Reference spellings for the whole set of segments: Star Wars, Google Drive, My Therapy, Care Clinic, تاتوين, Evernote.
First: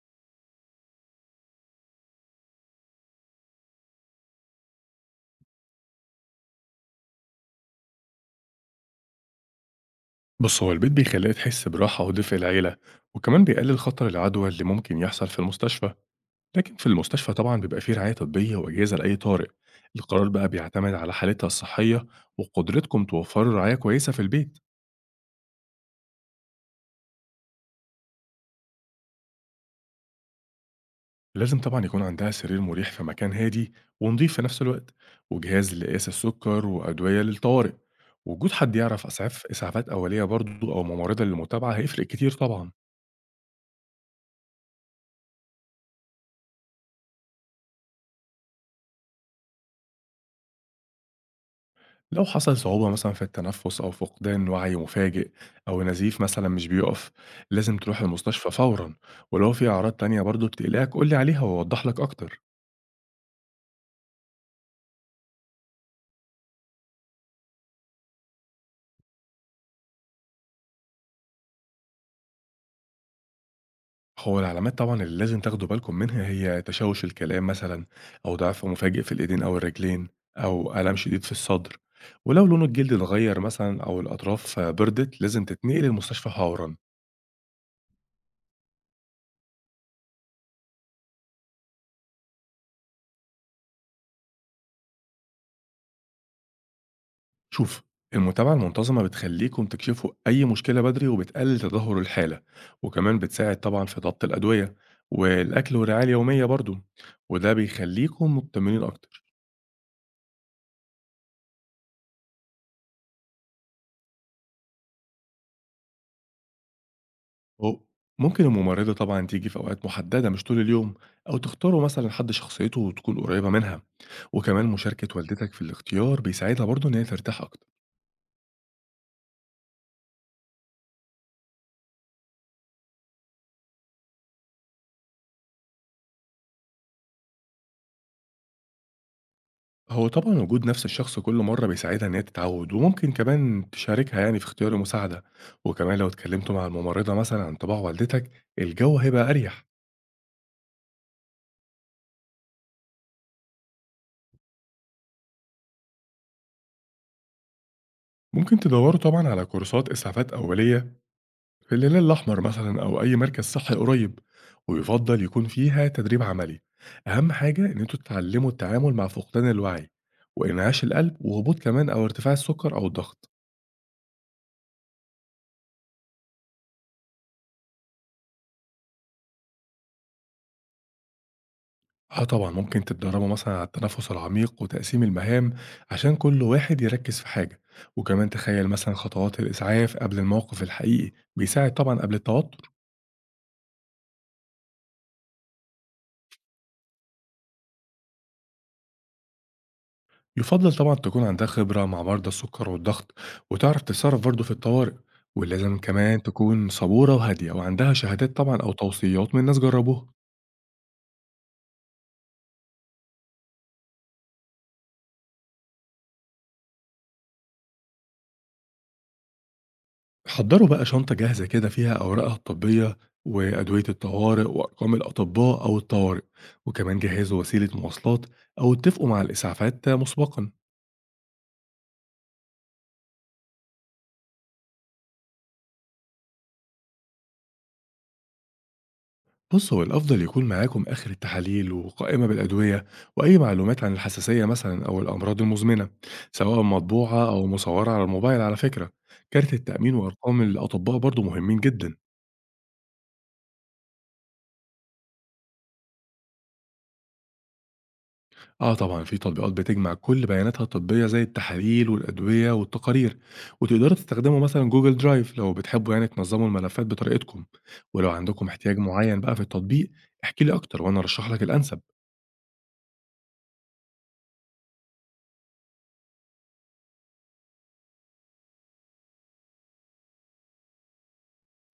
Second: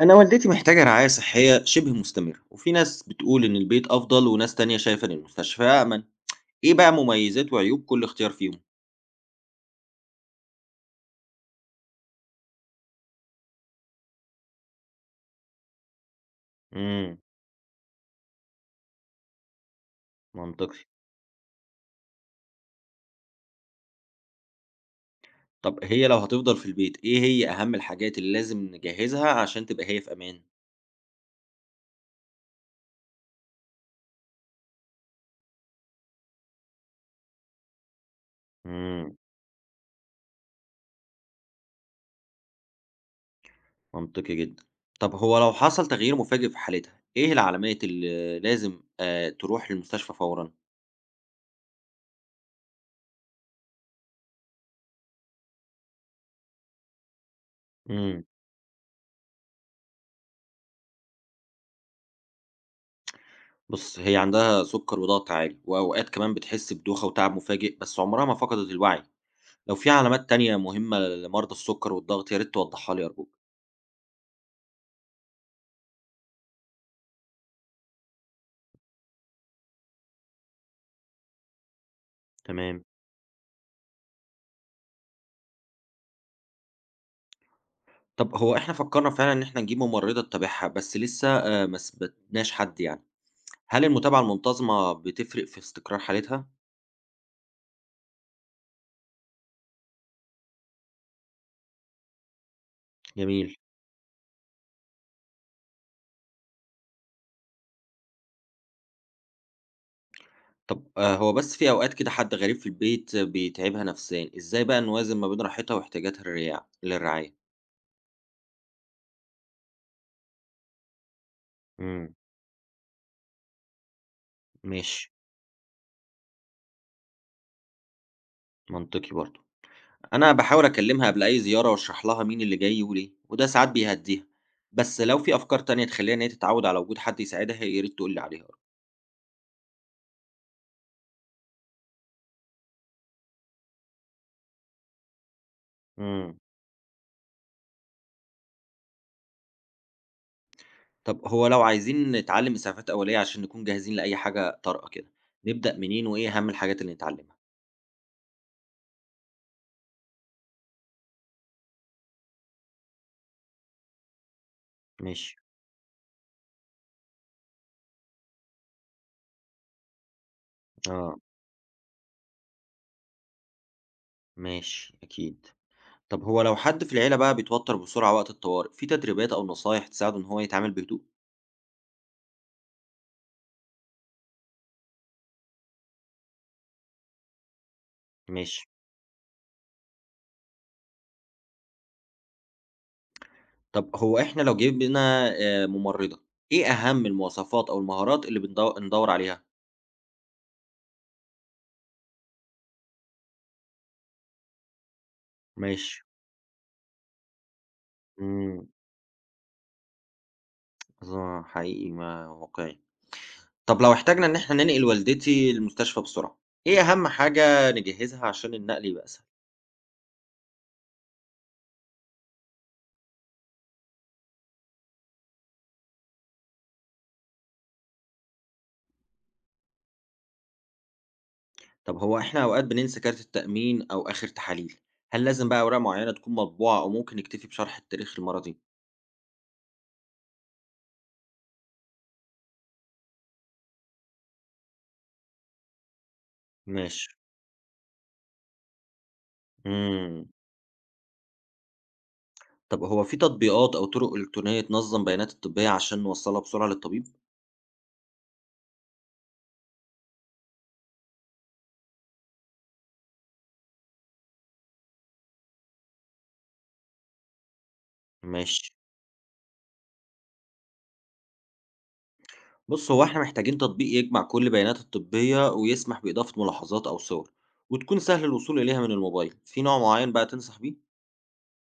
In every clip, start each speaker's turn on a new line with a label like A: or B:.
A: أنا والدتي محتاجة رعاية صحية شبه مستمرة، وفي ناس بتقول إن البيت أفضل وناس تانية شايفة إن المستشفى أأمن، إيه بقى مميزات وعيوب كل اختيار فيهم؟
B: بُص، هو البيت بيخلّيها تحس براحة ودفء العيلة، وكمان بيقلل خطر العدوى اللي ممكن يحصل في المستشفى، لكن في
A: امم
B: المستشفى طبعًا بيبقى في رعاية طبية وأجهزة لأي طارئ، القرار بقى
A: منطقي.
B: بيعتمد على حالتها الصحية وقدرتكم توفروا رعاية كويسة في البيت،
A: طب هي لو هتفضل في البيت إيه هي أهم الحاجات اللي لازم نجهزها عشان تبقى هي في أمان؟
B: لازم طبعًا يكون عندها سرير مريح في مكان هادي ونضيف في نفس الوقت، وجهاز لقياس السكر وأدوية للطوارئ، وجود حد يعرف
A: امم
B: إسعافات أولية برضه أو ممرضة للمتابعة هيفرق كتير طبعًا.
A: منطقي جدا. طب هو لو حصل تغيير مفاجئ في حالتها، إيه العلامات اللي لازم تروح للمستشفى فورا؟
B: لو حصل صعوبة مثلا في التنفس أو فقدان وعي مفاجئ أو نزيف مثلا مش بيقف لازم تروح
A: امم.
B: المستشفى فورا، ولو في أعراض تانية برضو بتقلقك قولي عليها وأوضح لك أكتر.
A: بص هي عندها سكر وضغط عالي، وأوقات كمان بتحس بدوخة وتعب مفاجئ بس عمرها ما فقدت الوعي. لو في علامات تانية مهمة لمرضى السكر والضغط يا ريت توضحها لي أرجوك.
B: هو العلامات طبعا اللي لازم تاخدوا بالكم منها هي تشوش الكلام مثلا أو ضعف مفاجئ في الإيدين أو الرجلين أو ألم شديد في الصدر، ولو لون
A: تمام.
B: الجلد اتغير مثلا أو الأطراف بردت لازم تتنقل المستشفى فورا.
A: طب هو إحنا فكرنا فعلا إن إحنا نجيب ممرضة تتابعها بس لسه ما ثبتناش حد يعني. هل المتابعة المنتظمة بتفرق في استقرار حالتها؟
B: شوف، المتابعة المنتظمة بتخليكم تكشفوا أي مشكلة بدري وبتقلل تدهور الحالة، وكمان
A: جميل.
B: بتساعد طبعا في ضبط الأدوية والأكل والرعاية اليومية برضو، وده بيخليكم مطمنين أكتر.
A: طب هو بس في أوقات كده حد غريب في البيت بيتعبها نفسيا، إزاي بقى نوازن ما بين راحتها واحتياجاتها للرعاية؟
B: و- ممكن الممرضة طبعا تيجي في أوقات محددة مش طول اليوم، أو تختاروا مثلا
A: مم.
B: حد شخصيته وتكون قريبة منها، وكمان مشاركة
A: ماشي،
B: والدتك في الاختيار بيساعدها برضو إن هي ترتاح أكتر.
A: منطقي برضه. أنا باحاول أكلمها قبل أي زيارة وأشرح لها مين اللي جاي وليه، وده ساعات بيهدّيها، بس لو في أفكار تانية تخلّيها إن هي تتعود على وجود حد يساعدها يا ريت تقول لي عليها برضه.
B: هو طبعًا وجود نفس الشخص كل مرّة بيساعدها إن هي تتعوّد، وممكن كمان تشاركها يعني في اختيار المساعدة، وكمان لو
A: إمم.
B: اتكلمتوا مع الممرضة مثلًا عن طباع والدتك، الجو هيبقى أريح.
A: طب هو لو عايزين نتعلم إسعافات أولية عشان نكون جاهزين لأي حاجة طارئة كده، نبدأ منين وإيه أهم الحاجات اللي نتعلمها؟
B: ممكن تدوّروا طبعًا على كورسات إسعافات أولية في الهلال الأحمر مثلًا أو أي مركز صحّي قريب، ويُفضّل
A: ماشي.
B: يكون فيها تدريب عملي. أهم حاجة إن أنتم تتعلموا التعامل مع فقدان الوعي، وإنعاش القلب،
A: آه،
B: وهبوط كمان أو ارتفاع السُكّر أو الضغط.
A: ماشي، أكيد. طب هو لو حد في العيلة بقى بيتوتر بسرعة وقت الطوارئ، في تدريبات أو نصايح تساعده إن هو يتعامل بهدوء؟
B: آه طبعًا، ممكن تتدرّبوا مثلًا على التنفُّس العميق وتقسيم المهام عشان كل واحد يركّز في حاجة، وكمان
A: ماشي.
B: تخيّل مثلًا خطوات الإسعاف قبل الموقف الحقيقي، بيساعد طبعًا قبل التوتُّر.
A: طب هو إحنا لو جبنا ممرّضة، إيه أهم المواصفات أو المهارات اللي ندوّر عليها؟
B: يُفضّل طبعًا تكون عندها خبرة مع مرضى السُّكَّر والضغط وتعرف تتصرّف برضه في الطوارئ، ولازم
A: ماشي.
B: كمان تكون صبورة وهادية وعندها شهادات طبعًا
A: إمم،
B: أو توصيات من ناس جرّبوها.
A: آه، حقيقي ما واقعي. طب لو احتاجنا إن إحنا ننقل والدتي المستشفى بسرعة، إيه أهم حاجة نجهّزها عشان النقل يبقى أسهل؟
B: حضّروا بقى شنطة جاهزة كده فيها أوراقها الطبية وأدوية الطوارئ وأرقام الأطباء أو الطوارئ، وكمان جهّزوا وسيلة مواصلات أو اتفقوا مع الإسعافات مسبقًا.
A: طب هو إحنا أوقات بننسى كارت التأمين أو آخر تحاليل، هل لازم بقى أوراق معيّنة تكون مطبوعة أو ممكن نكتفي بشرح التاريخ المرضي؟
B: بُص، هو الأفضل يكون معاكم آخر التحاليل وقائمة بالأدوية وأي معلومات عن الحساسية مثلًا أو الأمراض المزمنة، سواء
A: ماشي.
B: مطبوعة أو مصورة على الموبايل على فكرة. كارت التأمين
A: إمم.
B: وأرقام الأطباء برضه مهمين جدًا.
A: طب هو في تطبيقات أو طُرق إلكترونية تنظّم بيانات الطبية عشان نوصّلها بسرعة للطبيب؟
B: آه طبعًا في تطبيقات بتجمع كل بياناتها الطبية زي التحاليل والأدوية والتقارير، وتقدروا تستخدموا مثلًا جوجل درايف لو بتحبوا يعني تنظموا الملفات بطريقتكم، ولو عندكم
A: ماشي.
B: احتياج معين بقى في التطبيق احكِ لي أكتر وأنا أرشح لك الأنسب.
A: بص هو احنا محتاجين تطبيق يجمع كل بيانات الطبية ويسمح بإضافة ملاحظات أو صور وتكون سهل الوصول إليها من الموبايل في نوع معين بقى تنصح بيه؟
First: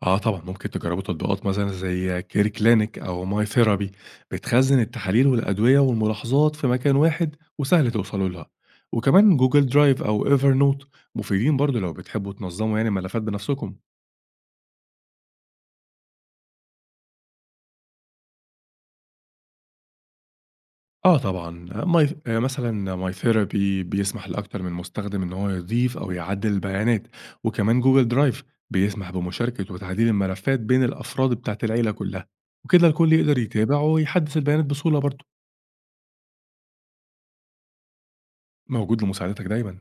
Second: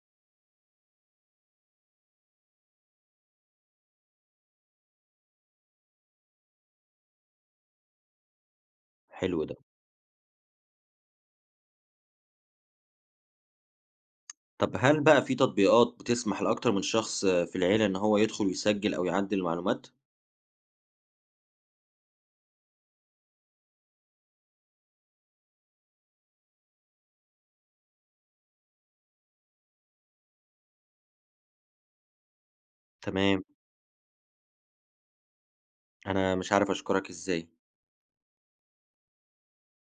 B: آه طبعًا ممكن تجربوا تطبيقات مثلًا زي كير كلينيك أو ماي ثيرابي، بتخزن التحاليل والأدوية والملاحظات في مكان واحد وسهل توصلوا لها، وكمان
A: حلو ده.
B: جوجل درايف أو ايفر نوت مفيدين برضه لو بتحبوا تنظموا يعني ملفات بنفسكم.
A: طب هل بقى في تطبيقات بتسمح لأكتر من شخص في العيلة إن هو يدخل ويسجل أو يعدل المعلومات؟
B: آه طبعًا، ماي ث مثلًا My Therapy بيسمح لأكتر من مستخدم إن هو يضيف أو يعدّل البيانات، وكمان Google Drive بيسمح بمشاركة وتعديل الملفات بين الأفراد بتاعة العيلة كلّها، وكده الكل يقدر
A: تمام.
B: يتابع ويحدّث البيانات بسهولة برضه،
A: أنا مش عارف أشكرك إزاي.
B: موجود لمساعدتك دايمًا.